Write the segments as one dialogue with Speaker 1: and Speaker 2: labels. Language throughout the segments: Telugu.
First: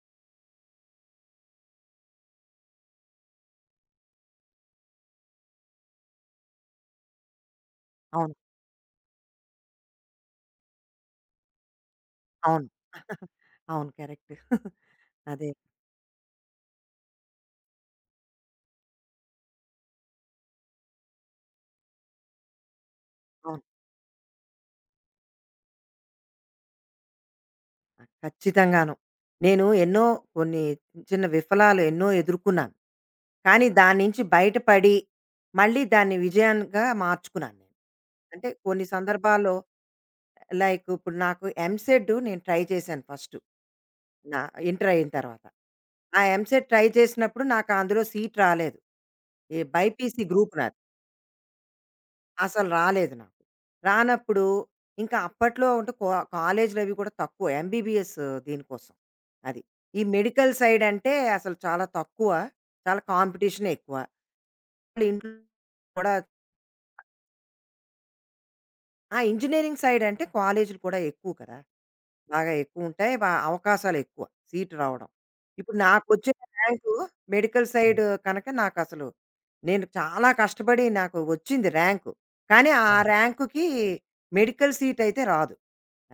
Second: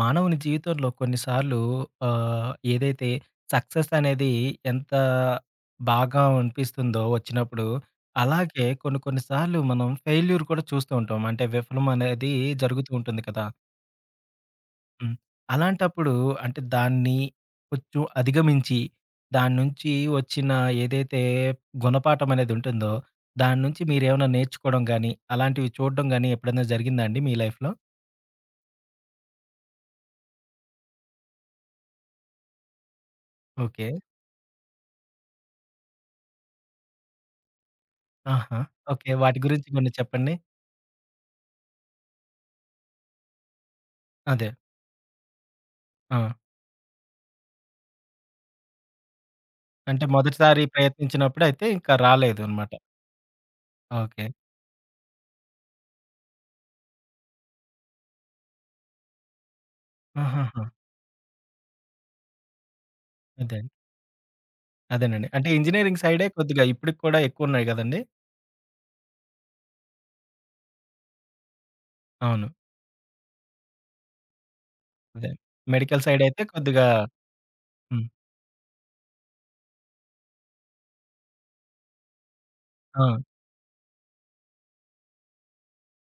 Speaker 1: మానవుని జీవితంలో కొన్నిసార్లు ఏదైతే సక్సెస్ అనేది ఎంత బాగా అనిపిస్తుందో వచ్చినప్పుడు,
Speaker 2: అవును.
Speaker 1: అలాగే కొన్ని కొన్ని సార్లు మనం ఫెయిల్యూర్ కూడా చూస్తూ ఉంటాం. అంటే విఫలం అనేది
Speaker 2: అవును.
Speaker 1: జరుగుతూ ఉంటుంది కదా!
Speaker 2: అవును. కరెక్ట్.
Speaker 1: హ్మ్.
Speaker 2: అదే.
Speaker 1: అలాంటప్పుడు అంటే దాన్ని కొంచెం అధిగమించి, దాని నుంచి వచ్చిన ఏదైతే గుణపాఠం అనేది ఉంటుందో, దాని
Speaker 2: అవును.
Speaker 1: నుంచి మీరేమైనా నేర్చుకోవడం గాని, అలాంటివి చూడడం గాని ఎప్పుడైనా జరిగిందా అండి మీ లైఫ్‌లో?
Speaker 2: ఖచ్చితంగాను. నేను ఎన్నో కొన్ని చిన్న విఫలాలు ఎన్నో ఎదుర్కొన్నాను. కానీ
Speaker 1: ఓకే.
Speaker 2: దాని నుంచి బయటపడి, మళ్ళీ దాన్ని విజయంగా మార్చుకున్నాను నేను. అంటే
Speaker 1: ఆహా!
Speaker 2: కొన్ని
Speaker 1: ఓకే, వాటి
Speaker 2: సందర్భాల్లో
Speaker 1: గురించి కొన్ని చెప్పండి.
Speaker 2: లైక్ ఇప్పుడు నాకు ఎంసెట్ నేను ట్రై చేశాను ఫస్ట్, నా
Speaker 1: అదే.
Speaker 2: ఇంటర్ అయిన తర్వాత.
Speaker 1: ఆ!
Speaker 2: ఆ ఎంసెట్ ట్రై చేసినప్పుడు నాకు అందులో సీట్ రాలేదు. ఈ
Speaker 1: అంటే
Speaker 2: బైపీసీ గ్రూప్
Speaker 1: మొదటిసారి
Speaker 2: నాది.
Speaker 1: ప్రయత్నించినప్పుడైతే ఇంకా
Speaker 2: అసలు
Speaker 1: రాలేదనమాట.
Speaker 2: రాలేదు నాకు.
Speaker 1: ఓకే.
Speaker 2: రానప్పుడు ఇంకా అప్పట్లో అంటే కాలేజీలు అవి కూడా తక్కువ. ఎంబీబీఎస్ దీనికోసం. అది. ఈ మెడికల్
Speaker 1: ఆహాహా!
Speaker 2: సైడ్ అంటే అసలు చాలా తక్కువ. చాలా
Speaker 1: అదే.
Speaker 2: కాంపిటీషనే ఎక్కువ.
Speaker 1: అదేనండి.
Speaker 2: ఇంట్లో
Speaker 1: అంటే ఇంజినీరింగ్
Speaker 2: కూడా
Speaker 1: సైడే కొద్దిగా ఇప్పటికి కూడా ఎక్కువున్నాయి గదండీ!
Speaker 2: ఆ! ఇంజినీరింగ్ సైడ్ అంటే కాలేజీలు కూడా ఎక్కువ కదా!
Speaker 1: అవును.
Speaker 2: బాగా ఎక్కువుంటాయి. బా అవకాశాలు ఎక్కువ సీటు రావడం.
Speaker 1: అదే.
Speaker 2: ఇప్పుడు
Speaker 1: మెడికల్
Speaker 2: నాకొచ్చిన
Speaker 1: సైడయితే కొద్దిగా
Speaker 2: ర్యాంకు మెడికల్ సైడ్
Speaker 1: హ్మ్.
Speaker 2: కనుక నాకసలు నేను చాలా కష్టపడి నాకు వచ్చింది ర్యాంకు. కానీ ఆ
Speaker 1: ఆ!
Speaker 2: అవును. ర్యాంకుకి మెడికల్ సీట్ అయితే రాదు.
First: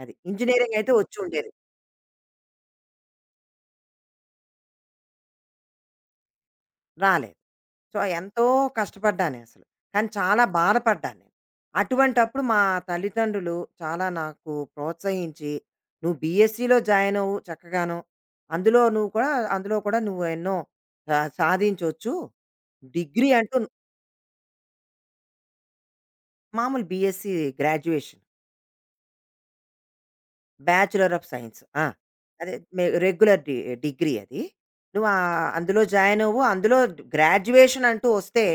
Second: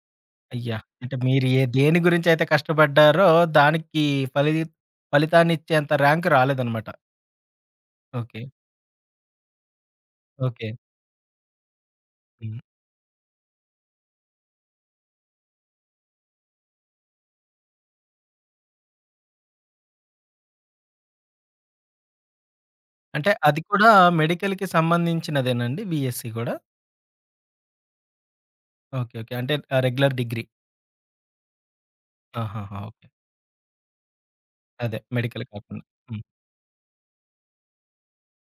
Speaker 2: అది.
Speaker 1: అయ్యా!
Speaker 2: ఇంజినీరింగ్ అయితే
Speaker 1: అంటే మీరు
Speaker 2: వచ్చుండేది.
Speaker 1: ఏ దేని గురించయితే కష్టపడ్డారో దానికి ఫలి ఫలితాన్నిచ్చేంత ర్యాంక్ రాలేదనమాట.
Speaker 2: రాలేదు. So,
Speaker 1: okay.
Speaker 2: ఎంతో కష్టపడ్డానసలు. కానీ చాలా
Speaker 1: ఓకే.
Speaker 2: బాధపడ్డాను నేను. అటువంటప్పుడు
Speaker 1: హ్మ్.
Speaker 2: మా తల్లిదండ్రులు చాలా నాకు ప్రోత్సహించి, "నువ్వు బీఎస్సీలో జాయినవ్వు చక్కగాను. అందులో నువ్వు కూడా అందులో కూడా నువ్వు ఎన్నో సాధించొచ్చు. డిగ్రీ
Speaker 1: అంటే
Speaker 2: అంటూ"
Speaker 1: అది కూడా మెడికల్‌కి సంబంధించినదేనండి బీఎస్సీ గూడా?
Speaker 2: మామూలు బీఎస్సీ గ్రాడ్యుయేషన్.
Speaker 1: ఓకే. ఓకే. అంటే regular degree.
Speaker 2: Bachelor of science. ఆ! అదే
Speaker 1: ఆహాహా!
Speaker 2: మె
Speaker 1: ఓకే.
Speaker 2: రెగ్యులర్ డి డిగ్రీ అది.
Speaker 1: అదే
Speaker 2: నువ్వు
Speaker 1: మెడికల్
Speaker 2: అందులో
Speaker 1: కాకుండా. హ్మ్.
Speaker 2: జాయిన్ అవ్వు. అందులో గ్రాడ్యుయేషన్ అంటూ వస్తే,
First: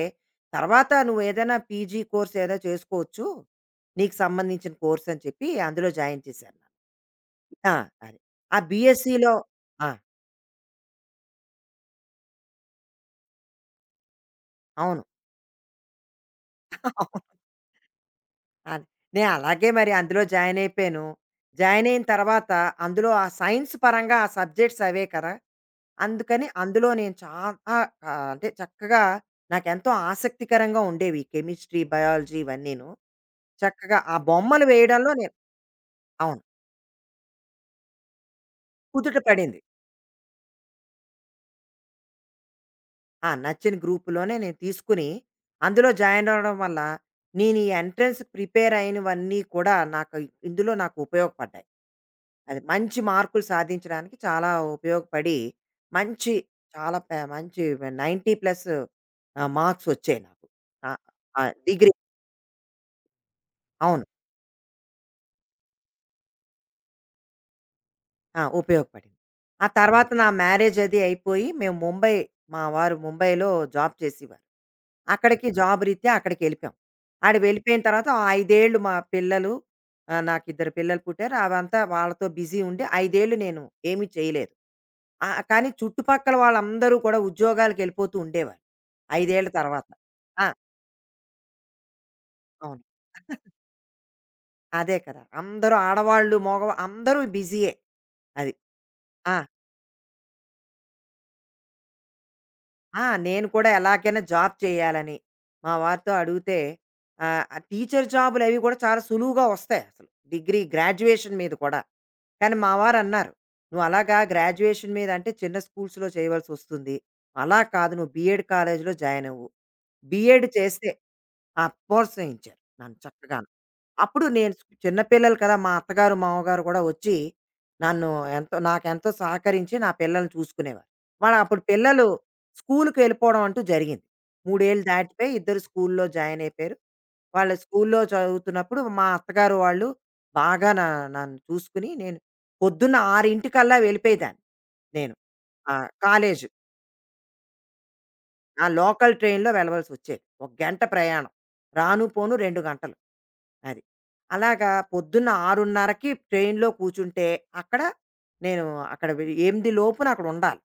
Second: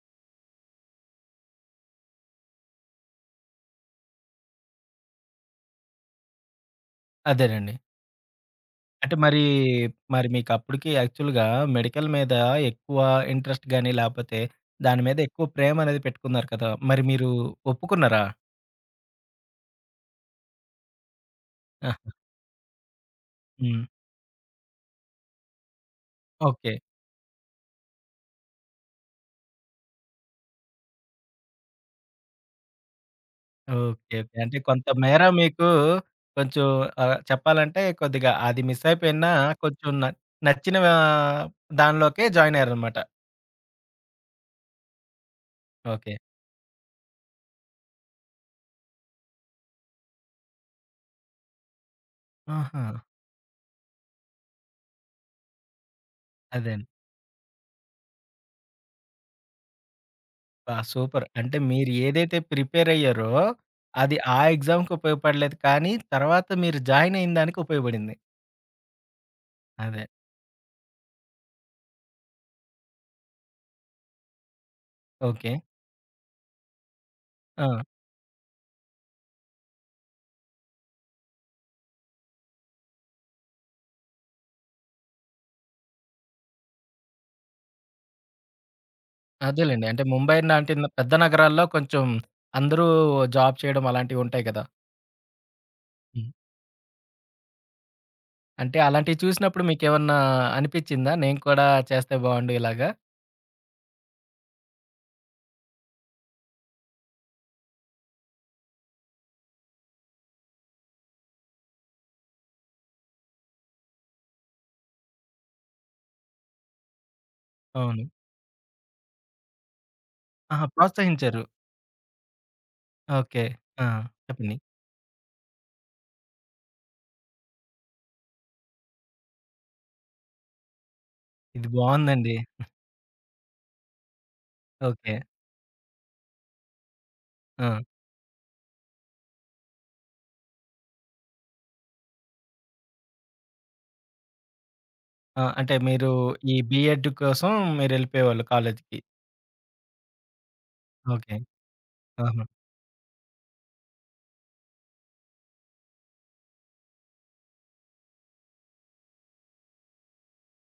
Speaker 2: తర్వాత నువ్వేదైనా పీజీ కోర్స్ ఏదో చేసుకోవచ్చు. నీకు సంబంధించిన కోర్స్ అని చెప్పి అందులో జాయిన్ చేశారు. ఆ!
Speaker 1: అదేనండి.
Speaker 2: అది. ఆ
Speaker 1: అంటే
Speaker 2: బీఎస్సీలో
Speaker 1: మరీ,
Speaker 2: ఆ!
Speaker 1: మరి మీకప్పటికి యాక్చువల్‌గా మెడికల్ మీద ఎక్కువ ఇంట్రెస్ట్ గాని, లేపోతే దాని
Speaker 2: అవును.
Speaker 1: మీద ఎక్కువ ప్రేమనేది పెట్టుకున్నారు కదా! మరి
Speaker 2: అవును.
Speaker 1: మీరు ఒప్పుకున్నారా?
Speaker 2: అది. నేను అలాగే మరి అందులో జాయిన్ అయిపోయాను. జాయిన్ అయిన
Speaker 1: ఆహ్,
Speaker 2: తర్వాత అందులో ఆ సైన్స్
Speaker 1: హ్మ్.
Speaker 2: పరంగా ఆ సబ్జెక్ట్స్ అవే కదా! అందుకని
Speaker 1: ఓకే.
Speaker 2: అందులో నేను చాలా ఆహ్, అంటే చక్కగా నాకెంతో ఆసక్తికరంగా ఉండేవి. ఈ కెమిస్ట్రీ, బయాలజీ ఇవన్నీను. చక్కగా
Speaker 1: ఓకే.
Speaker 2: ఆ
Speaker 1: ఓకే. అంటే
Speaker 2: బొమ్మలు
Speaker 1: కొంత
Speaker 2: వేయడంలో
Speaker 1: మేర
Speaker 2: నేను
Speaker 1: మీకు
Speaker 2: అవును.
Speaker 1: కొంచెం చెప్పాలంటే కొద్దిగా అది మిస్
Speaker 2: కుదుట
Speaker 1: అయిపోయినా
Speaker 2: పడింది.
Speaker 1: కొంచెం నచ్చిన దానిలోకే జాయిన్ అయ్యారనమాట.
Speaker 2: ఆ! నచ్చిన గ్రూప్‌లోనే నేను తీసుకుని, అందులో
Speaker 1: ఓకే.
Speaker 2: జాయిన్ అవ్వడం వల్ల, నేను ఈ ఎంట్రన్స్ ప్రిపేర్ అయినవన్నీ కూడా నాకు ఇందులో నాకు ఉపయోగపడ్డాయి. అది
Speaker 1: ఆహా!
Speaker 2: మంచి మార్కులు సాధించడానికి చాలా ఉపయోగపడి, మంచి
Speaker 1: అదే.
Speaker 2: చాలా పే మంచి 90+ మార్క్స్ వచ్చాయి నాకు.
Speaker 1: ఆ!
Speaker 2: ఆహ్,
Speaker 1: సూపర్.
Speaker 2: ఆ!
Speaker 1: అంటే మీరు
Speaker 2: డిగ్రీ
Speaker 1: ఏదైతే ప్రిపేర్ అయ్యారో,
Speaker 2: అవును.
Speaker 1: అది ఆ ఎగ్జామ్‌కి ఉపయోగపడలేదు. కానీ తర్వాత మీరు జాయిన్ అయిన దానికి ఉపయోగపడింది.
Speaker 2: ఆ! ఉపయోగపడింది. ఆ హ్మ్.
Speaker 1: అదే.
Speaker 2: తర్వాత నా మ్యారేజ్ అది అయిపోయి మేము ముంబై మా వారు ముంబైలో జాబ్ చేసేవారు. అక్కడికి
Speaker 1: ఓకే.
Speaker 2: ఓకే. జాబ్ రీత్యా అక్కడికెళ్ళిపోయాం. ఆడ వెళ్ళిపోయిన
Speaker 1: ఆ!
Speaker 2: తర్వాత ఆ 5 ఏళ్ళు మా పిల్లలు నాకిద్దరు పిల్లలు పుట్టారు. అవంతా వాళ్ళతో బిజీ ఉండి 5 ఏళ్ళు నేను ఏమీ చేయలేదు. కానీ చుట్టుపక్కల వాళ్ళందరూ కూడా ఉద్యోగాలకెళ్ళిపోతూ ఉండేవారు. 5 ఏళ్ళ
Speaker 1: అదేలెండి.
Speaker 2: తర్వాత.
Speaker 1: అంటే ముంబై
Speaker 2: ఆ!
Speaker 1: లాంటి పెద్ద నగరాల్లో కొంచెం
Speaker 2: అవును.
Speaker 1: అందరూ జాబ్ చేయడం అలాంటివి ఉంటాయి కదా!
Speaker 2: అదే కదా! అందరూ
Speaker 1: హ్మ్.
Speaker 2: ఆడవాళ్ళు, మగవా అందరూ బిజీయే. అది.
Speaker 1: అంటే అలాంటివి
Speaker 2: ఆ!
Speaker 1: చూసినప్పుడు మీకేమన్నా అనిపిచ్చిందా? నేను కూడా చేస్తే బాగుండు ఇలాగా.
Speaker 2: ఆ! నేను కూడా ఎలాగైనా జాబ్ చేయాలని మా వారితో అడిగితే ఆ టీచర్ జాబులవి కూడా చాలా సులువుగా వస్తాయి అసలు. డిగ్రీ, గ్రాడ్యుయేషన్ మీద కూడా. కానీ మా వారన్నారు, "నువ్వు అలాగా గ్రాడ్యుయేషన్ మీద అంటే చిన్న స్కూల్స్‌లో చేయవలసొస్తుంది. అలా కాదు
Speaker 1: అవును.
Speaker 2: నువ్వు బీఎడ్ కాలేజ్‌లో జాయినవ్వు. బీఎడ్
Speaker 1: ఆహా!
Speaker 2: చేస్తే"
Speaker 1: ప్రోత్సహించారు.
Speaker 2: ఆ ప్రోత్సహించారు నన్ను
Speaker 1: ఓకే.
Speaker 2: చక్కగాను.
Speaker 1: ఆ!
Speaker 2: అప్పుడు నేను
Speaker 1: చెప్పండి.
Speaker 2: చిన్న పిల్లలు కదా! మా అత్తగారు, మామగారు కూడా వచ్చి నన్ను ఎంతో నాకెంతో సహకరించి నా పిల్లల్ని చూసుకునేవారు. వాళ్ళు అప్పుడు
Speaker 1: ఇది
Speaker 2: పిల్లలు
Speaker 1: బావుందండి.
Speaker 2: స్కూలుకెళ్ళిపోవడం అంటూ జరిగింది. 3 ఏళ్ళు
Speaker 1: ఓకే.
Speaker 2: దాటిపోయి ఇద్దరు స్కూల్లో జాయిన్ అయిపోయారు. వాళ్ళ
Speaker 1: ఆ!
Speaker 2: స్కూల్లో చదువుతున్నప్పుడు మా అత్తగారు వాళ్ళు బాగా నా నన్ను చూసుకుని నేను పొద్దున్న 6:00కల్లా వెళ్ళిపోయేదాన్ని నేను.
Speaker 1: ఆ! అంటే మీరు
Speaker 2: కాలేజు.
Speaker 1: ఈ బీఎడ్ కోసం మీరెళ్ళిపోయేవాళ్ళు
Speaker 2: ఆ
Speaker 1: కాలేజ్‌కి.
Speaker 2: లోకల్ ట్రైన్‌లో వెళ్ళవలసొచ్చేది. ఒక గంట ప్రయాణం.
Speaker 1: ఓకే.
Speaker 2: రాను, పోను
Speaker 1: ఆహా!
Speaker 2: 2 గంటలు. అది. అలాగా పొద్దున్న 6:30కి ట్రైన్‌లో కూర్చుంటే, అక్కడ నేను అక్కడ వె 8 లోపున అక్కడ ఉండాలి.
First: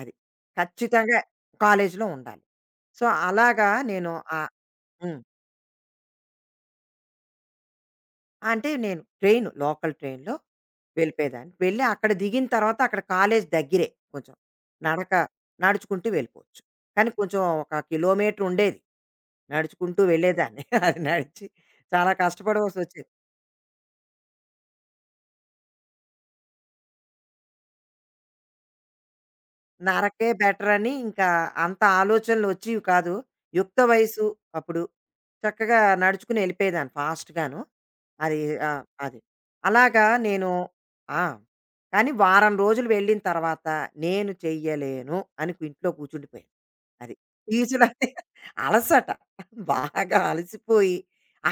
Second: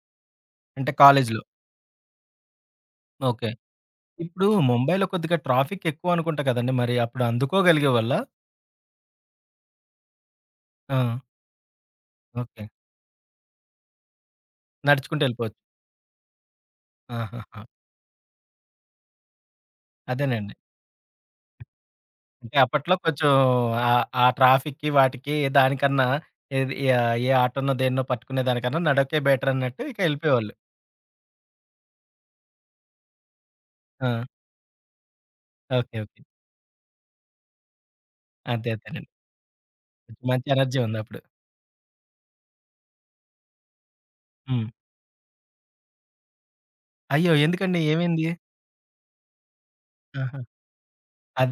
Speaker 2: అది.
Speaker 1: అంటే
Speaker 2: ఖచ్చితంగా
Speaker 1: కాలేజీలో.
Speaker 2: కాలేజీలో ఉండాలి. So,
Speaker 1: okay.
Speaker 2: అలాగా నేను
Speaker 1: ఇప్పుడు
Speaker 2: ఆహ్,
Speaker 1: ముంబైలో
Speaker 2: హ్మ్.
Speaker 1: కొద్దిగా ట్రాఫిక్ ఎక్కువ అనుకుంటా కదండీ! మరి అప్పుడు అందుకోగలిగేవాళ్ళా?
Speaker 2: అంటే నేను ట్రైను, లోకల్ ట్రైన్‌లో
Speaker 1: ఆ!
Speaker 2: వెళ్ళిపోయేదాన్ని. వెళ్ళి అక్కడ దిగిన
Speaker 1: ఓకే.
Speaker 2: తర్వాత అక్కడ కాలేజీ దగ్గరే కొంచెం. నడక
Speaker 1: నడుచుకుంటూ వెళ్ళిపోవచ్చు.
Speaker 2: నడుచుకుంటూ వెళ్ళిపోవచ్చు. కానీ కొంచెం
Speaker 1: ఆహాహా!
Speaker 2: ఒక కిలోమీటర్ ఉండేది. నడుచుకుంటూ
Speaker 1: అదేనండి.
Speaker 2: వెళ్ళేదాన్ని. అది నడిచి చాలా
Speaker 1: అంటే అప్పట్లో
Speaker 2: కష్టపడవలసొచ్చేది.
Speaker 1: కొంచెం ఆ ట్రాఫిక్‌కి వాటికి దానికన్నా ఏది ఏ ఆటోనో దేన్నో పట్టుకునే దానికన్నా నడకే బెటర్ అన్నట్టు ఇక
Speaker 2: నరకే
Speaker 1: వెళ్ళిపోయేవాళ్ళు.
Speaker 2: బెటర్ అని ఇంకా అంత ఆలోచనలు వచ్చేవి కాదు. యుక్త
Speaker 1: ఆ!
Speaker 2: వయసు అప్పుడు. చక్కగా
Speaker 1: ఓకే. ఓకే.
Speaker 2: నడుచుకుని ఎళ్ళిపోయేదాన్ని ఫాస్ట్‌గాను. అది
Speaker 1: అదే
Speaker 2: ఆ!
Speaker 1: అదేనండి.
Speaker 2: అది. అలాగా
Speaker 1: మంచి
Speaker 2: నేను
Speaker 1: ఎనర్జీ ఉందప్పుడు.
Speaker 2: ఆ! కానీ వారం రోజులు వెళ్ళిన తర్వాత నేను
Speaker 1: హ్మ్.
Speaker 2: చెయ్యలేను అని ఇంట్లో కూర్చుండిపోయాను. అది.
Speaker 1: అయ్యో! ఎందుకండి
Speaker 2: ఫీజులన్నీ
Speaker 1: ఏమైంది?
Speaker 2: అలసట. బాగా
Speaker 1: ఆహా!
Speaker 2: అలసిపోయి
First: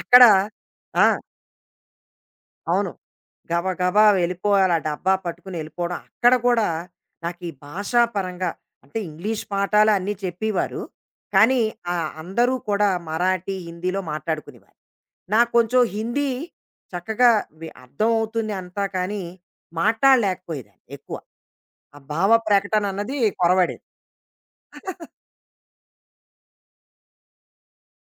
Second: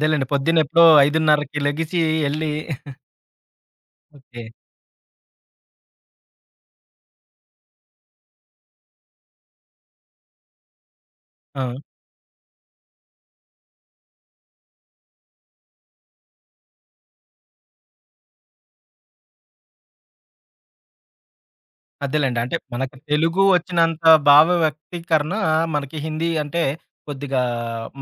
Speaker 2: అక్కడ
Speaker 1: పొద్దున్న ఎప్పుడో
Speaker 2: ఆ!
Speaker 1: 5:30కి లెగిసి ఎళ్లి
Speaker 2: అవును. గబా గబా
Speaker 1: ఓకే.
Speaker 2: వెళ్ళిపోవాలి. ఆ డబ్బా పట్టుకుని వెళ్ళిపోవడం. అక్కడ కూడా నాకు ఈ భాషా పరంగా అంటే ఇంగ్లీష్ పాఠాలు అన్నీ చెప్పేవారు. కానీ
Speaker 1: ఆ!
Speaker 2: అందరూ కూడా మరాఠీ, హిందీలో మాట్లాడుకునేవారు. నాకు కొంచెం హిందీ చక్కగా వి అర్థం అవుతుంది అంతా కానీ మాట్లాడలేకపోయేదాన్ని ఎక్కువ. ఆ భావ
Speaker 1: అదేలెండి. అంటే
Speaker 2: ప్రకటన
Speaker 1: మనకి
Speaker 2: అన్నది
Speaker 1: తెలుగు
Speaker 2: కొరవడేది.
Speaker 1: వచ్చినంత భావ వ్యక్తీకరణ మనకి హిందీ అంటే కొద్దిగా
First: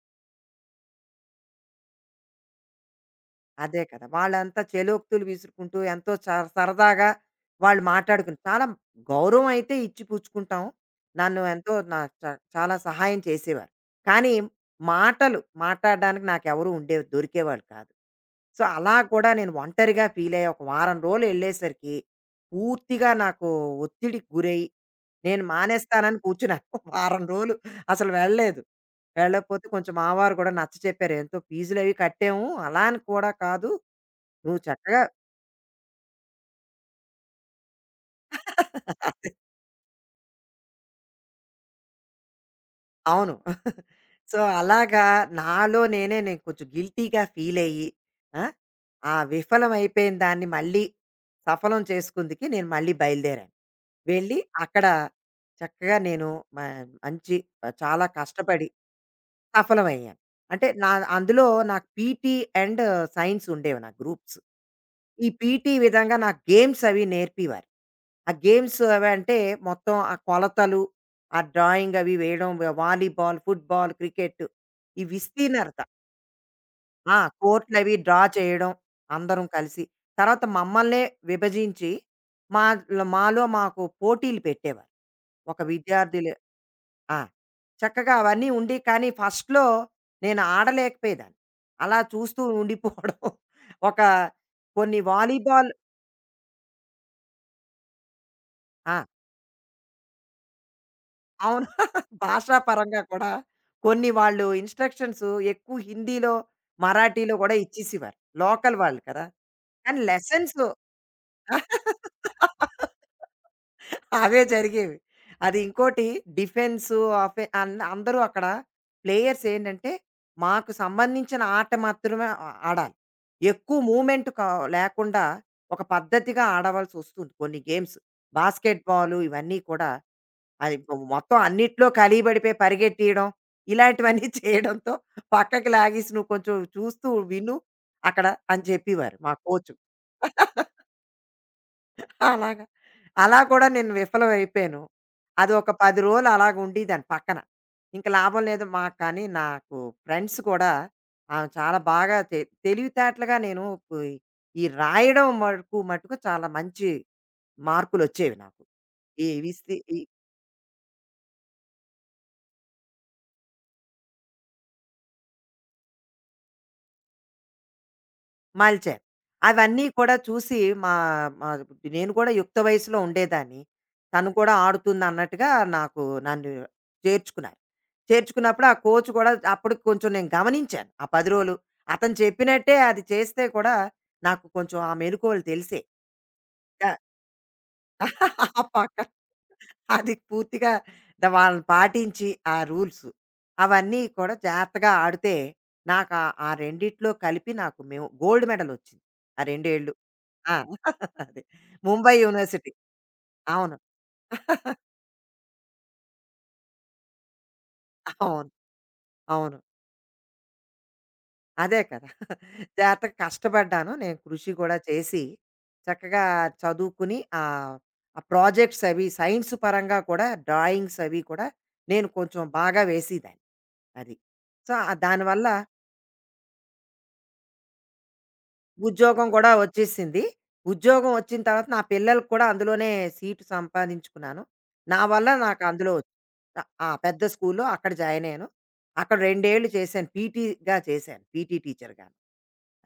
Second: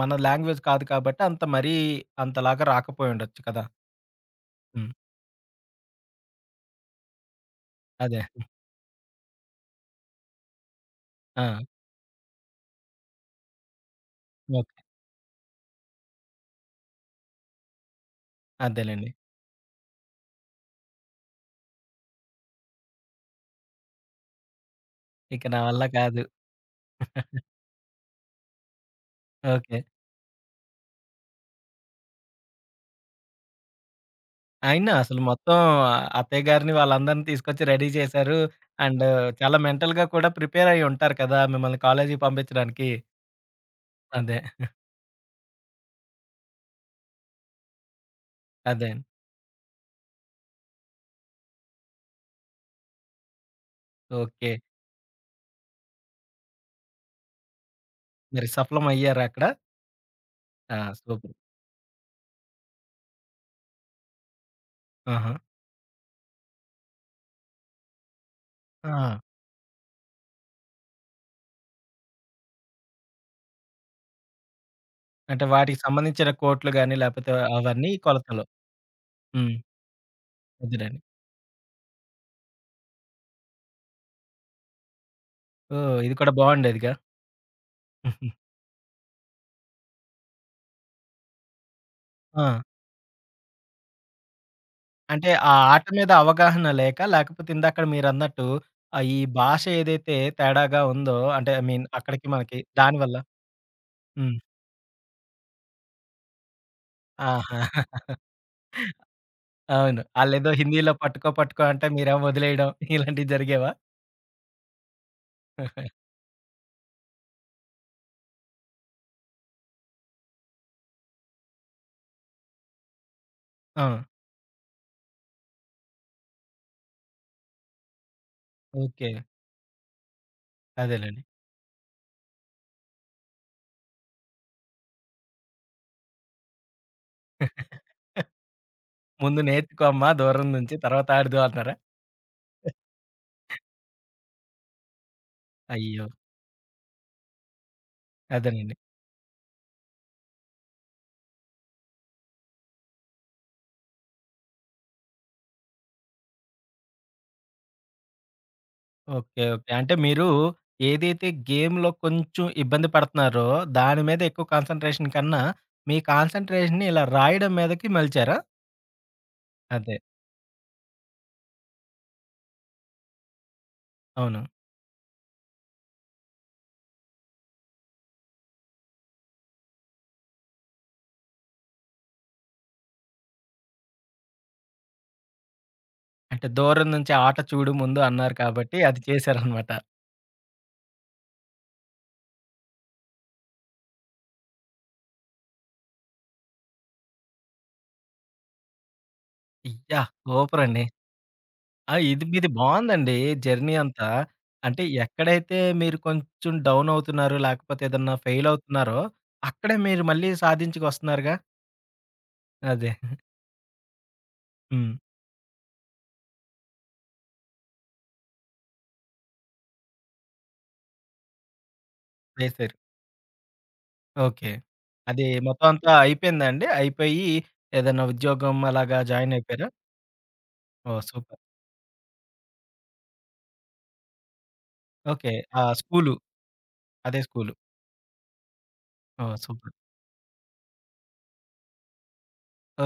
Speaker 1: మన లాంగ్వేజ్ కాదు కాబట్టి అంత మరీ అంతలాగా రాకపోయి ఉండొచ్చు కదా!
Speaker 2: అదే కదా! వాళ్ళంతా
Speaker 1: హ్మ్.
Speaker 2: చేలోక్తులు విసురుకుంటూ ఎంతో చ సరదాగా వాళ్ళు
Speaker 1: అదే.
Speaker 2: మాట్లాడుకుని చాలా గౌరవం అయితే ఇచ్చి పుచ్చుకుంటాం. నన్ను
Speaker 1: ఆ!
Speaker 2: ఎంతో నా చ చాలా సహాయం చేసేవారు. కానీ
Speaker 1: ఓకే.
Speaker 2: మాటలు మాట్లాడడానికి నాకెవరు ఉండేవి దొరికేవాళ్ళు కాదు. సో, అలా
Speaker 1: అదేలెండి.
Speaker 2: కూడా నేను ఒంటరిగా ఫీలయ్యా. ఒక వారం రోజులు ఎళ్ళేసరికి పూర్తిగా నాకు ఒత్తిడికి గురై నేను
Speaker 1: ఇక నా వల్ల
Speaker 2: మానేస్తానని
Speaker 1: కాదు.
Speaker 2: కూర్చున్నాను. వారం రోజులు అసలు వెళ్ళలేదు. వెళ్ళకపోతే
Speaker 1: ఓకే.
Speaker 2: కొంచెం మావారు కూడా నచ్చ చెప్పారు. ఎంతో ఫీజులవి కట్టాము. అలా అని కూడా కాదు. నువ్వు
Speaker 1: అయినా
Speaker 2: చక్కగా
Speaker 1: అసలు మొత్తం అత్తయ్య గారిని వాళ్ళందరిని తీసుకొచ్చి రెడీ చేశారు. అండ్ చాలా మెంటల్‌గా కూడా ప్రిపేర్ అయ్యి ఉంటారు కదా! మిమ్మల్ని కాలేజీకి పంపించడానికి.
Speaker 2: అవును.
Speaker 1: అదే.
Speaker 2: సో, అలాగా నాలో నేను కొంచెం గిల్టీగా ఫీలయ్యి ఆ!
Speaker 1: అదే.
Speaker 2: ఆ విఫలం అయిపోయిన దాన్ని మళ్ళీ సఫలం చేసుకుందుకి నేను మళ్ళీ బయలుదేరాను. వెళ్ళి
Speaker 1: ఓకే.
Speaker 2: అక్కడ చక్కగా నేను మ మంచి చాలా
Speaker 1: మరి
Speaker 2: కష్టపడి
Speaker 1: సఫలం అయ్యారా అక్కడ?
Speaker 2: సఫలమయ్యాను. అంటే
Speaker 1: ఆ!
Speaker 2: నా
Speaker 1: సూపర్.
Speaker 2: అందులో నాకు పీటీ అండ్ సైన్స్ ఉండేవి నా గ్రూప్స్. ఈ
Speaker 1: ఆహా!
Speaker 2: పీటీ విధంగా నాకు గేమ్స్ అవి నేర్పేవారు. ఆ గేమ్స్ అవి
Speaker 1: ఆ!
Speaker 2: అంటే మొత్తం ఆ కొలతలు, ఆ డ్రాయింగ్ అవి వేయడం, వాలీబాల్, ఫుట్‌బాల్, క్రికెట్, ఈ
Speaker 1: అంటే వాటికి
Speaker 2: విస్తీర్ణత,
Speaker 1: సంబంధించిన కోట్లు గాని,
Speaker 2: ఆ!
Speaker 1: లేపోతే అవన్నీ
Speaker 2: కోర్ట్‌లవి డ్రా
Speaker 1: కొలతలు.
Speaker 2: చేయడం అందరం
Speaker 1: హ్మ్.
Speaker 2: కలిసి. తర్వాత
Speaker 1: అదేనండి.
Speaker 2: మమ్మల్నే విభజించి మాలో మాలో మాకు పోటీలు పెట్టేవారు. ఒక
Speaker 1: ఓహ్! ఇది కూడా
Speaker 2: విద్యార్థులు
Speaker 1: బావుండేదిగా.
Speaker 2: ఆ! చక్కగా అవన్నీ ఉండి కానీ ఫస్ట్‌లో నేను ఆడలేకపోయేదాన్ని. అలా చూస్తూ
Speaker 1: ఆ!
Speaker 2: ఉండిపోవడం ఒక కొన్ని
Speaker 1: అంటే ఆ
Speaker 2: వాలీబాల్
Speaker 1: ఆట మీద అవగాహన లేక, లేకపోతే ఇందాకడ మీరన్నట్టు
Speaker 2: ఆ!
Speaker 1: ఈ భాష ఏదైతే తేడాగా ఉందో అంటే ఐ
Speaker 2: అవును.
Speaker 1: మీన్ అక్కడికి
Speaker 2: భాషా
Speaker 1: మనకి
Speaker 2: పరంగా
Speaker 1: దానివల్ల.
Speaker 2: కూడా కొన్ని
Speaker 1: హ్మ్.
Speaker 2: వాళ్ళు ఇన్‌స్ట్రక్షన్స్ ఎక్కువ హిందీలో, మరాఠీలో కూడా
Speaker 1: ఆహా!
Speaker 2: ఇచ్చేసేవారు. లోకల్ వాళ్ళు కదా! కానీ
Speaker 1: అవును. ఆళ్ళేదో
Speaker 2: లెసన్స్
Speaker 1: హిందీలో పట్టుకో, పట్టుకో అంటే మీరేమో వదిలేయడం ఇలాంటివి జరిగేవా?
Speaker 2: అవే జరిగేవి. అది ఇంకోటి డిఫెన్సు, అఫె అన్ అందరూ అక్కడ ప్లేయర్స్ ఏంటంటే, మాకు సంబంధించిన ఆట మాత్రమే ఆ ఆడాలి. ఎక్కువ
Speaker 1: ఆ!
Speaker 2: మూవ్‌మెంట్ కా లేకుండా ఒక పద్ధతిగా ఆడవలసొస్తుంది కొన్ని గేమ్స్. Basket
Speaker 1: okay.
Speaker 2: బాలు ఇవన్నీ కూడా అది బ్
Speaker 1: అదేలెండి.
Speaker 2: మొత్తం అన్నిట్లో కలిబడిపోయి పరిగెట్టేయడం, ఇలాంటివన్నీ చేయడంతో పక్కకి లాగేసి, "నువ్వు కొంచెం చూస్తూ విను అక్కడ" అని చెప్పేవారు మా
Speaker 1: ముందు
Speaker 2: కోచు.
Speaker 1: నేర్చుకో అమ్మా దూరం నుంచి తర్వాత ఆడుదువు అన్నారా?
Speaker 2: అలాగా. అలా కూడా నేను విఫలం అయిపోయాను. అది ఒక 10
Speaker 1: అయ్యో!
Speaker 2: రోజులు అలాగ ఉండేదాన్ని పక్కన. ఇంక లాభం లేదు
Speaker 1: అదేనండి.
Speaker 2: మాకు కానీ నాకు ఫ్రెండ్స్ కూడా ఆమె చాలా బాగా తె తెలివితేటలుగా నేను పు ఈ రాయడం మటుకు మటుకు చాలా మంచి మార్కులొచ్చేవి నాకు. ఈ
Speaker 1: ఓకే. ఓకే.
Speaker 2: విస్తి
Speaker 1: అంటే
Speaker 2: ఈ
Speaker 1: మీరు ఏదైతే గేమ్‌లో కొంచెం ఇబ్బంది పడుతున్నారో, దాని మీద ఎక్కువ కాన్సంట్రేషన్ కన్నా, మీ కాన్సంట్రేషన్‌ని ఇలా రాయడం మీదకి మలిచారా?
Speaker 2: మలిచారు. అవన్నీ
Speaker 1: అదే.
Speaker 2: కూడా చూసి మా మా నేను కూడా యుక్త వయసులో ఉండేదాన్ని. తను
Speaker 1: అవును.
Speaker 2: కూడా ఆడుతుందన్నట్టుగా నాకు నన్ను చేర్చుకున్నారు. చేర్చుకున్నప్పుడు ఆ కోచ్ కూడా అప్పటికి కొంచెం నేను గమనించాను. ఆ 10 రోజులు. అతను చెప్పినట్టే అది చేస్తే కూడా నాకు కొంచెం ఆ మెళకువలు తెలిసేయి.
Speaker 1: అంటే
Speaker 2: క
Speaker 1: దూరం నుంచి ఆట చూడు ముందు
Speaker 2: ఆ
Speaker 1: అన్నారు కాబట్టి
Speaker 2: పక్క
Speaker 1: అది చేశారనమాట.
Speaker 2: అది పూర్తిగా ద వాళ్ళని పాటించి ఆ రూల్స్ అవన్నీ కూడా జాగ్రత్తగా ఆడితే నాకు ఆ ఆ రెండిట్లో కలిపి నాకు మేము గోల్డ్ మెడల్ ఒచ్చింది. ఆ రెండేళ్ళు.
Speaker 1: యాహ్!
Speaker 2: ఆ!
Speaker 1: సూపరండి.
Speaker 2: అదే.
Speaker 1: ఆ!
Speaker 2: ముంబై
Speaker 1: ఇది మీది
Speaker 2: యూనివర్సిటీ.
Speaker 1: బావుందండి జర్నీ
Speaker 2: అవును.
Speaker 1: అంతా. అంటే ఎక్కడైతే మీరు కొంచెం డౌన్ అవుతున్నారో, లేకపోతే ఏదన్నా ఫెయిల్
Speaker 2: అవును.
Speaker 1: అవుతున్నారో,
Speaker 2: అవును.
Speaker 1: అక్కడే మీరు మళ్ళీ సాధించుకొస్తున్నారుగా.
Speaker 2: అదే కదా!
Speaker 1: అదే.
Speaker 2: జాగ్రత్తగా కష్టపడ్డాను. నేను కృషి కూడా
Speaker 1: హ్మ్.
Speaker 2: చేసి, చక్కగా చదువుకుని ఆ ప్రాజెక్ట్స్ అవి సైన్స్ పరంగా కూడా డ్రాయింగ్స్ అవి కూడా నేను కొంచెం
Speaker 1: చేశారు.
Speaker 2: బాగా వేసేదాన్ని. అది.
Speaker 1: ఓకే.
Speaker 2: సో, ఆ
Speaker 1: అది
Speaker 2: దానివల్ల
Speaker 1: మొత్తం అంతా అయిపోయిందా అండి? అయిపోయి ఏదైనా ఉద్యోగం అలాగా
Speaker 2: ఉద్యోగం
Speaker 1: జాయిన్
Speaker 2: గూడా
Speaker 1: అయిపోయారా?
Speaker 2: వచ్చేసింది.
Speaker 1: ఓహ్!
Speaker 2: ఉద్యోగం
Speaker 1: సూపర్.
Speaker 2: వచ్చిన తర్వాత నా పిల్లలకి కూడా అందులోనే సీటు సంపాదించుకున్నాను. నా వల్ల
Speaker 1: ఓకే. ఆ!
Speaker 2: నాకు అందులో ఒచ్
Speaker 1: స్కూలు.
Speaker 2: అ ఆ!
Speaker 1: అదే
Speaker 2: పెద్ద
Speaker 1: స్కూలు.
Speaker 2: స్కూల్‌లో అక్కడ జాయిన్ అయ్యాను. అక్కడ
Speaker 1: ఓహ్!
Speaker 2: 2 ఏళ్ళు
Speaker 1: సూపర్.
Speaker 2: చేశాను. పీటీగా చేశాను. పీటీ టీచర్‌గాను.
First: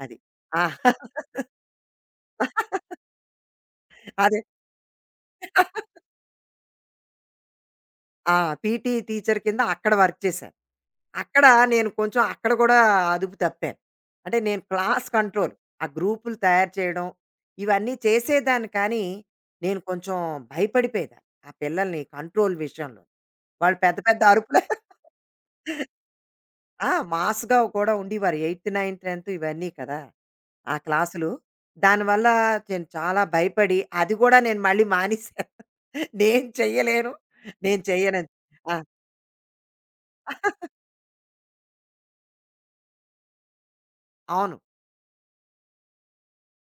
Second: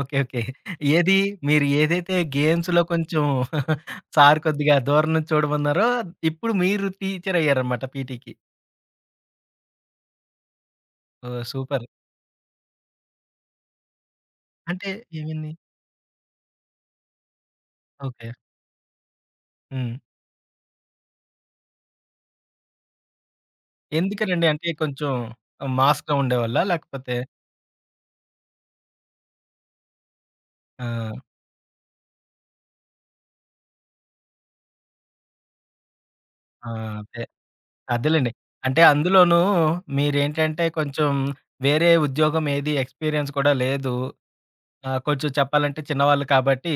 Speaker 1: ఓకే.
Speaker 2: అది.
Speaker 1: ఓకే.
Speaker 2: ఆ!
Speaker 1: ఏది మీరు ఏదైతే గేమ్స్‌లో కొంచెం సార్
Speaker 2: అదే.
Speaker 1: కొద్దిగా దూరం నుంచి చూడమన్నారో, ఇప్పుడు మీరు టీచర్ అయ్యారన్నమాట పీటీకి.
Speaker 2: ఆ! పీటీ టీచర్ కింద అక్కడ వర్క్ చేశాను.
Speaker 1: ఓహ్!
Speaker 2: అక్కడ
Speaker 1: సూపర్.
Speaker 2: నేను కొంచెం అక్కడ కూడా అదుపు తప్పాను. అంటే నేను
Speaker 1: అంటే
Speaker 2: క్లాస్
Speaker 1: ఇవన్నీ
Speaker 2: కంట్రోల్. ఆ గ్రూపులు తయారు చేయడం, ఇవన్నీ
Speaker 1: ఓకే.
Speaker 2: చేసేదాన్ని కానీ, నేను
Speaker 1: హ్మ్.
Speaker 2: కొంచెం భయపడిపోయేదాన్ని. ఆ పిల్లల్ని కంట్రోల్ విషయంలో. వాళ్ళు పెద్ద పెద్ద
Speaker 1: ఎందుకనండి?
Speaker 2: అరుపులు
Speaker 1: అంటే కొంచెం మాస్‌గా ఉండేవాళ్ళా?
Speaker 2: ఆ!
Speaker 1: లేకపోతే
Speaker 2: మాస్‌గా కూడా ఉండేవారు. 8, 9, 10 ఇవన్నీ కదా! ఆ
Speaker 1: ఆ!
Speaker 2: క్లాసులు. దానివల్ల నేను చాలా భయపడి, అది కూడా నేను మళ్ళీ మానేసాను. నేను
Speaker 1: ఆ!
Speaker 2: చెయ్యలేను.
Speaker 1: అదే.
Speaker 2: నేను చెయ్యనని.
Speaker 1: అదేలెండి.
Speaker 2: ఆ!
Speaker 1: అంటే అందులోనూ మీరేంటంటే కొంచెం వేరే ఉద్యోగం ఏది ఎక్స్‌పీరియన్స్ కూడా లేదు.
Speaker 2: అవును.
Speaker 1: కొంచెం చెప్పాలంటే చిన్నవాళ్ళు కాబట్టి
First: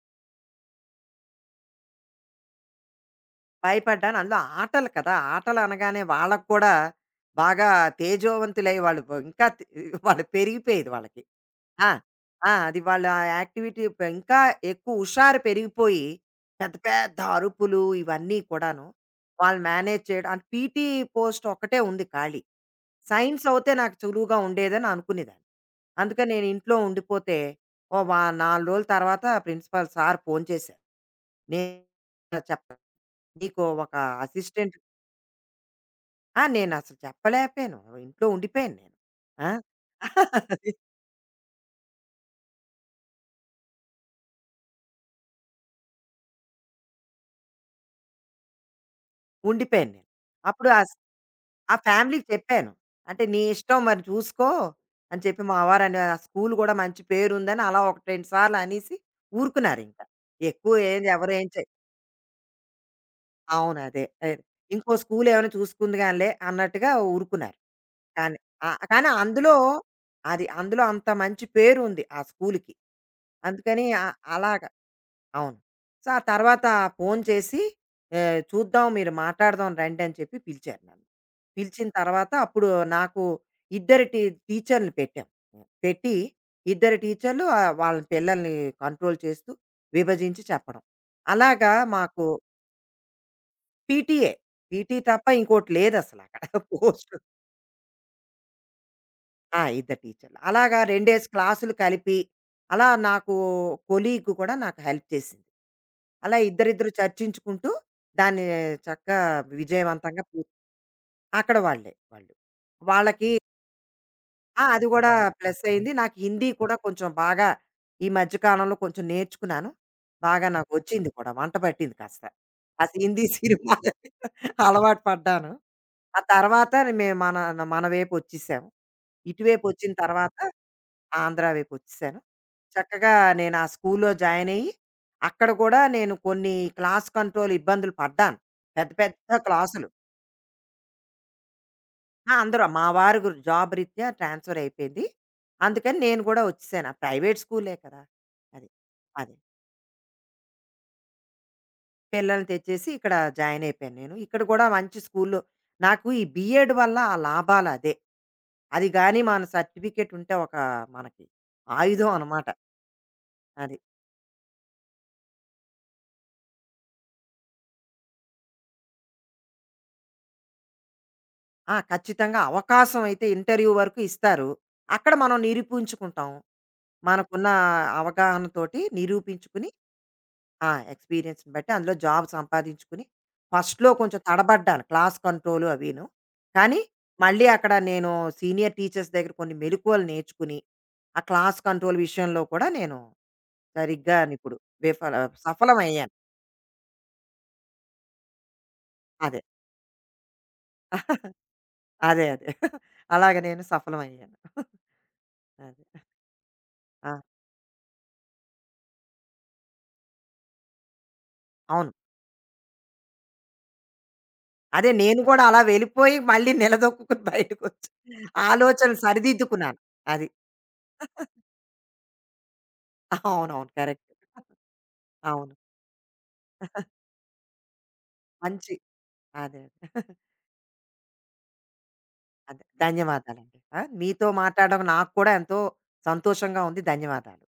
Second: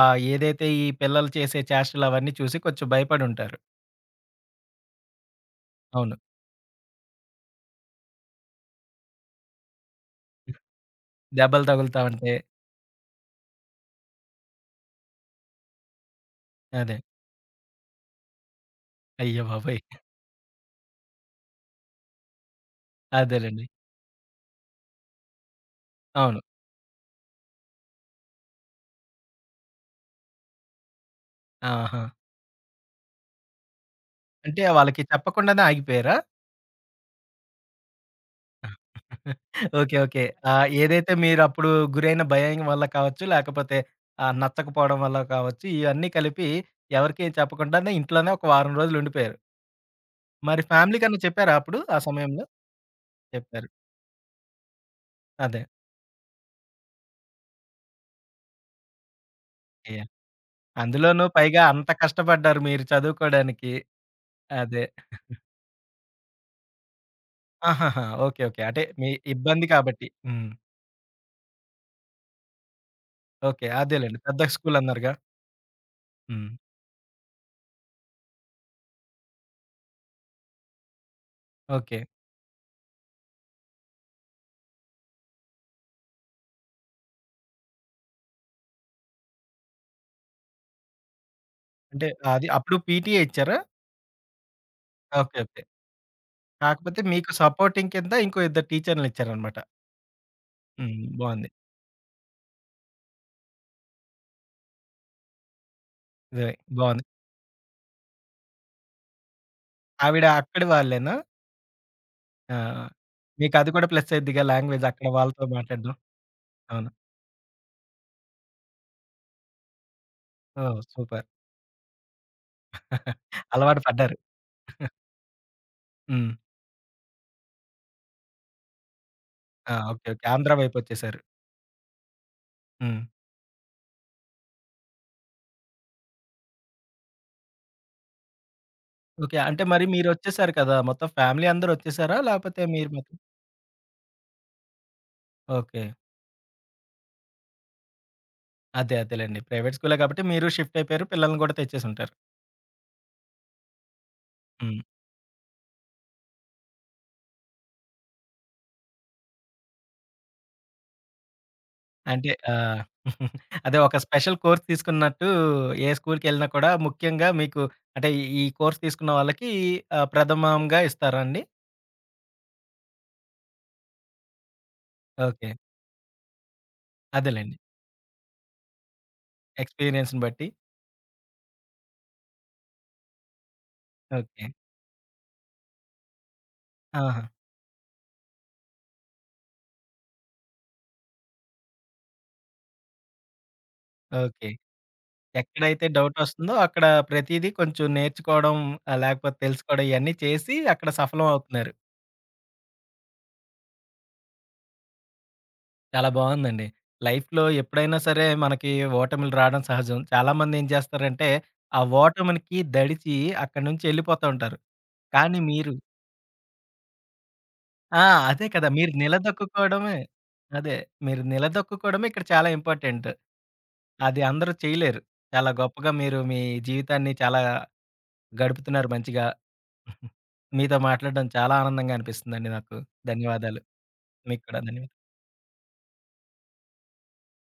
Speaker 1: ఏదైతే ఈ పిల్లలు చేసే చేష్టలు అవన్నీ చూసి కొంచెం భయపడుంటారు.
Speaker 2: భయపడ్డాను. అందులో ఆటలు కదా! ఆటలు అనగానే
Speaker 1: అవును.
Speaker 2: వాళ్ళకి కూడా బాగా తేజోవంతులై వాళ్ళు బ ఇంకా తి వాళ్ళు పెరిగిపోయేది వాళ్ళకి.
Speaker 1: దెబ్బలు
Speaker 2: ఆ!
Speaker 1: తగులుతా ఉంటే.
Speaker 2: ఆ! అది వాళ్ళ యాక్టివిటీ ప ఇంకా ఎక్కువ హుషారు పెరిగిపోయి, పెద్ద
Speaker 1: అదే.
Speaker 2: పెద్ద అరుపులు ఇవన్నీ కూడాను.
Speaker 1: అయ్య
Speaker 2: వాళ్ళు
Speaker 1: బాబోయ్!
Speaker 2: మేనేజ్ చేయడం అంటే పీటీ పోస్ట్ ఒక్కటే ఉంది ఖాళీ. సైన్స్
Speaker 1: అదేలెండి.
Speaker 2: అవుతే నాకు సులువుగా ఉండేదని అనుకునేదాన్ని. అందుకని
Speaker 1: అవును.
Speaker 2: నేను ఇంట్లో ఉండిపోతే, ఓ వా 4 రోజుల తర్వాత ప్రిన్సిపల్ సార్ ఫోను చేశారు.
Speaker 1: ఆహా!
Speaker 2: నేను చెప్ నీకు ఒక
Speaker 1: అంటే
Speaker 2: అసిస్టెంట్
Speaker 1: వాళ్ళకి చెప్పకుండానే ఆగిపోయారా?
Speaker 2: ఆ! నేనసలు చెప్పలేకపోయాను. ఇంట్లో ఉండిపోయాను నేను. ఆ!
Speaker 1: ఓకే. ఓకే.
Speaker 2: అది
Speaker 1: ఏదైతే మీరప్పుడు గురైన భయం వల్ల కావచ్చు, లేకపోతే నచ్చకపోవడం వల్ల కావచ్చు, ఇవన్నీ కలిపి ఎవరికీ చెప్పకుండానే ఇంట్లోనే ఒక వారం రోజులుండిపోయారు.
Speaker 2: ఉండిపోయాను నేను.
Speaker 1: మరి
Speaker 2: అప్పుడు అస్
Speaker 1: ఫ్యామిలీకన్నా చెప్పారా
Speaker 2: ఆ
Speaker 1: అప్పుడు? ఆ
Speaker 2: ఫ్యామిలీకి
Speaker 1: సమయంలో?
Speaker 2: చెప్పాను. అంటే, "నీ
Speaker 1: చెప్పారు.
Speaker 2: ఇష్టం మరి చూసుకో" అని చెప్పి మా
Speaker 1: అదే.
Speaker 2: వారని ఆ స్కూల్ గూడా మంచి పేరుందని అలా ఒక 2 సార్లు అనేసి ఊరుకున్నారింక.
Speaker 1: యాహ్!
Speaker 2: ఎక్కువ ఏది
Speaker 1: అందులోనూ
Speaker 2: ఎవరేం
Speaker 1: పైగా
Speaker 2: చె
Speaker 1: అంత కష్టపడ్డారు మీరు చదువుకోడానికి.
Speaker 2: అవును. అదే.
Speaker 1: అదే.
Speaker 2: ఇంకో స్కూలేమైనా చూసుకుందిగానిలే అన్నట్టుగా ఊరుకున్నారు.
Speaker 1: ఆహాహా!
Speaker 2: కానీ
Speaker 1: ఓకే. ఓకే. అంటే మీ
Speaker 2: కానీ అందులో
Speaker 1: ఇబ్బంది కాబట్టి.
Speaker 2: అది
Speaker 1: హ్మ్.
Speaker 2: అందులో అంత మంచి పేరుంది ఆ స్కూలుకి.
Speaker 1: ఓకే.
Speaker 2: అందుకని
Speaker 1: అదేలెండి. పెద్ద
Speaker 2: అలాగ
Speaker 1: స్కూలన్నారుగా.
Speaker 2: అవును. సో, ఆ
Speaker 1: హ్మ్.
Speaker 2: తర్వాత ఫోను చేసి చూద్దాం మీరు మాట్లాడదాం రండి అని చెప్పి పిలిచారు నన్ను. పిలిచిన
Speaker 1: ఓకే.
Speaker 2: తర్వాత అప్పుడు నాకు ఇద్దరు టీ టీచర్‌లు పెట్టాం. పెట్టి ఇద్దరు టీచర్‌లు వాళ్ళ పిల్లల్ని కంట్రోల్ చేస్తూ విభజించి చెప్పడం. అలాగా
Speaker 1: అంటే
Speaker 2: మాకు
Speaker 1: అది అప్పుడు పీటీఏ ఇచ్చారా?
Speaker 2: పీటీఏ. పీటీ తప్ప
Speaker 1: ఓకే. ఓకే.
Speaker 2: ఇంకోటి లేదసలక్కడ
Speaker 1: కాకపోతే
Speaker 2: పోస్ట్.
Speaker 1: మీకు సపోర్టింగ్ కింద ఇంకో ఇద్దరు టీచర్‌లనిచ్చారనమాట.
Speaker 2: ఆ! ఇద్దరు టీచర్లు. అలాగా
Speaker 1: హ్మ్.
Speaker 2: 2 డేస్
Speaker 1: బావుంది.
Speaker 2: క్లాసులు కలిపి, అలా నాకు కొలీగ్ కూడా నాకు హెల్ప్ చేసింది. అలా
Speaker 1: నిజమే
Speaker 2: ఇద్దరిద్దరు
Speaker 1: బావుంది.
Speaker 2: చర్చించుకుంటూ దాన్ని చక్కగా విజయవంతంగా
Speaker 1: ఆవిడ
Speaker 2: పూర్
Speaker 1: అక్కడి వాళ్ళేనా?
Speaker 2: అక్కడ వాళ్ళే.
Speaker 1: ఆ!
Speaker 2: వాళ్ళకి
Speaker 1: మీకు అది కూడా ప్లస్ అయిద్దిగా
Speaker 2: ఆ!
Speaker 1: లాంగ్వేజ్
Speaker 2: అది
Speaker 1: అక్కడ
Speaker 2: గూడా
Speaker 1: వాళ్ళతో
Speaker 2: ప్లస్ అయింది.
Speaker 1: మాట్లాడడం.
Speaker 2: నాకు హిందీ కూడా
Speaker 1: అవును.
Speaker 2: కొంచెం బాగా ఈ మధ్య కాలంలో కొంచెం నేర్చుకున్నాను. బాగా
Speaker 1: ఓహ్!
Speaker 2: నాకొచ్చింది
Speaker 1: సూపర్.
Speaker 2: కూడా వంట పట్టింది కాస్త. ఆ హిందీ
Speaker 1: అలవాటు
Speaker 2: సినిమాలకి
Speaker 1: పడ్డారు.
Speaker 2: అలవాటు పడ్డాను. ఆ
Speaker 1: హ్మ్.
Speaker 2: తర్వాత మేము మన మన వైపు వచ్చేసాము. ఇటువైపు
Speaker 1: ఆ!
Speaker 2: వచ్చిన
Speaker 1: ఓకే. ఓకే.
Speaker 2: తర్వాత
Speaker 1: ఆంధ్ర వైపొచ్చేసారు.
Speaker 2: ఆంధ్ర వైపొచ్చేశాను.
Speaker 1: హ్మ్.
Speaker 2: చక్కగా నేను ఆ స్కూల్లో జాయిన్ అయ్యి, అక్కడ కూడా నేను కొన్ని క్లాస్ కంట్రోల్ ఇబ్బందులు పడ్డాను. పెద్ద పెద్ద
Speaker 1: ఓకే. అంటే మరి
Speaker 2: క్లాసులు.
Speaker 1: మీరొచ్చేసారు కదా! మొత్తం ఫ్యామిలీ అందరొచ్చేసారా?
Speaker 2: ఆ!
Speaker 1: లేపోతే
Speaker 2: అందరూ మా
Speaker 1: మీరు మాత్రం
Speaker 2: వారు గు జాబ్ రీత్యా ట్రాన్స్‌ఫర్ అయిపోయింది.
Speaker 1: ఓకే.
Speaker 2: అందుకని నేను కూడా వచ్చేసాను. ఆ ప్రైవేట్ స్కూలే కదా! అది.
Speaker 1: అదే
Speaker 2: అదే.
Speaker 1: అదేలెండి. ప్రైవేట్ స్కూలే కాబట్టి మీరు షిఫ్ట్ అయిపోయారు. పిల్లల్ని కూడా తెచ్చేసుంటారు.
Speaker 2: పిల్లల్ని తెచ్చేసి ఇక్కడ జాయిన్ అయిపోయాను నేను. ఇక్కడ కూడా
Speaker 1: హ్మ్.
Speaker 2: మంచి స్కూల్లో నాకు ఈ బీఎడ్ వల్ల ఆ లాభాలు అదే. అది గాని మన సర్టిఫికేట్ ఉంటే ఒక మనకి ఆయుధం
Speaker 1: అంటే
Speaker 2: అనమాట.
Speaker 1: అదే
Speaker 2: అది.
Speaker 1: ఒక స్పెషల్ కోర్స్ తీసుకున్నట్టు ఏ స్కూల్‌కెళ్ళినా కూడా ముఖ్యంగా మీకు అంటే ఈ కోర్స్ తీసుకున్న వాళ్ళకి ప్రథమంగా ఇస్తారా అండి?
Speaker 2: ఆ! ఖచ్చితంగా అవకాశం అయితే ఇంటర్వ్యూ వరకు ఇస్తారు. అక్కడ మనం
Speaker 1: ఓకే.
Speaker 2: నిరూపించుకుంటాం. మనకున్న
Speaker 1: అదేలెండి.
Speaker 2: అవగాహనతోటి నిరూపించుకుని
Speaker 1: ఎక్స్‌పీరియన్స్‌ని బట్టి.
Speaker 2: ఆ! ఎక్స్‌పీరియన్స్‌ని బట్టి అందులో జాబ్ సంపాదించుకుని ఫస్ట్‌లో కొంచెం
Speaker 1: ఓకే.
Speaker 2: తడబడ్డాను. క్లాస్ కంట్రోల్ అవిను. కానీ
Speaker 1: ఆహా!
Speaker 2: మళ్ళీ అక్కడ నేను సీనియర్ టీచర్స్ దగ్గర కొన్ని మెలుకువలు నేర్చుకుని, ఆ క్లాస్ కంట్రోల్ విషయంలో కూడా నేను సరిగ్గా
Speaker 1: ఓకే.
Speaker 2: ఇప్పుడు విఫల
Speaker 1: ఎక్కడైతే
Speaker 2: సఫలమయ్యాను.
Speaker 1: డౌటొస్తుందో అక్కడ ప్రతీదీ కొంచెం నేర్చుకోవడం లేకపోతే
Speaker 2: అదే.
Speaker 1: తెలుసుకోవడం ఇయన్నీ చేసి అక్కడ సఫలం అవుతున్నారు.
Speaker 2: అదే. అలాగ నేను సఫలమయ్యాను. అదే.
Speaker 1: చాలా బావుందండి.
Speaker 2: ఆ!
Speaker 1: లైఫ్‌లో ఎప్పుడైనా సరే మనకి ఓటములు రావడం సహజం. చాలామంది ఏం చేస్తారంటే, ఆ
Speaker 2: అవును.
Speaker 1: ఓటమునికి దడిచి అక్కడి నుంచి ఎళ్ళిపోతా ఉంటారు.
Speaker 2: అదే నేను
Speaker 1: కానీ
Speaker 2: కూడా అలా
Speaker 1: మీరు
Speaker 2: వెళ్ళిపోయి మళ్ళీ నిలదొక్కుకుని బయటకొచ్చా.
Speaker 1: ఆ! అదే కదా! మీరు
Speaker 2: ఆలోచనలు సరిదిద్దుకున్నాను.
Speaker 1: నిలదొక్కుకోవడమే
Speaker 2: అది.
Speaker 1: అదే. మీరు నిలదొక్కుకోవడమే ఇక్కడ చాలా ఇంపార్టెంట్.
Speaker 2: అవునవును. కరెక్ట్.
Speaker 1: అది అందరూ చేయలేరు. చాలా
Speaker 2: అవును.
Speaker 1: గొప్పగా మీరు మీ జీవితాన్ని చాలా
Speaker 2: మంచి
Speaker 1: గడుపుతున్నారు మంచిగా.
Speaker 2: అదే.
Speaker 1: మీతో మాట్లాడడం చాలా ఆనందంగా అనిపిస్తుందండి
Speaker 2: అదే.
Speaker 1: నాకు.
Speaker 2: ధన్యవాదాలండి.
Speaker 1: ధన్యవాదాలు.
Speaker 2: ఆ! మీతో
Speaker 1: మీకు కూడా
Speaker 2: మాట్లాడడం
Speaker 1: ధన్యవాదాలు.
Speaker 2: నాకు కూడా ఎంతో సంతోషంగా ఉంది. ధన్యవాదాలు.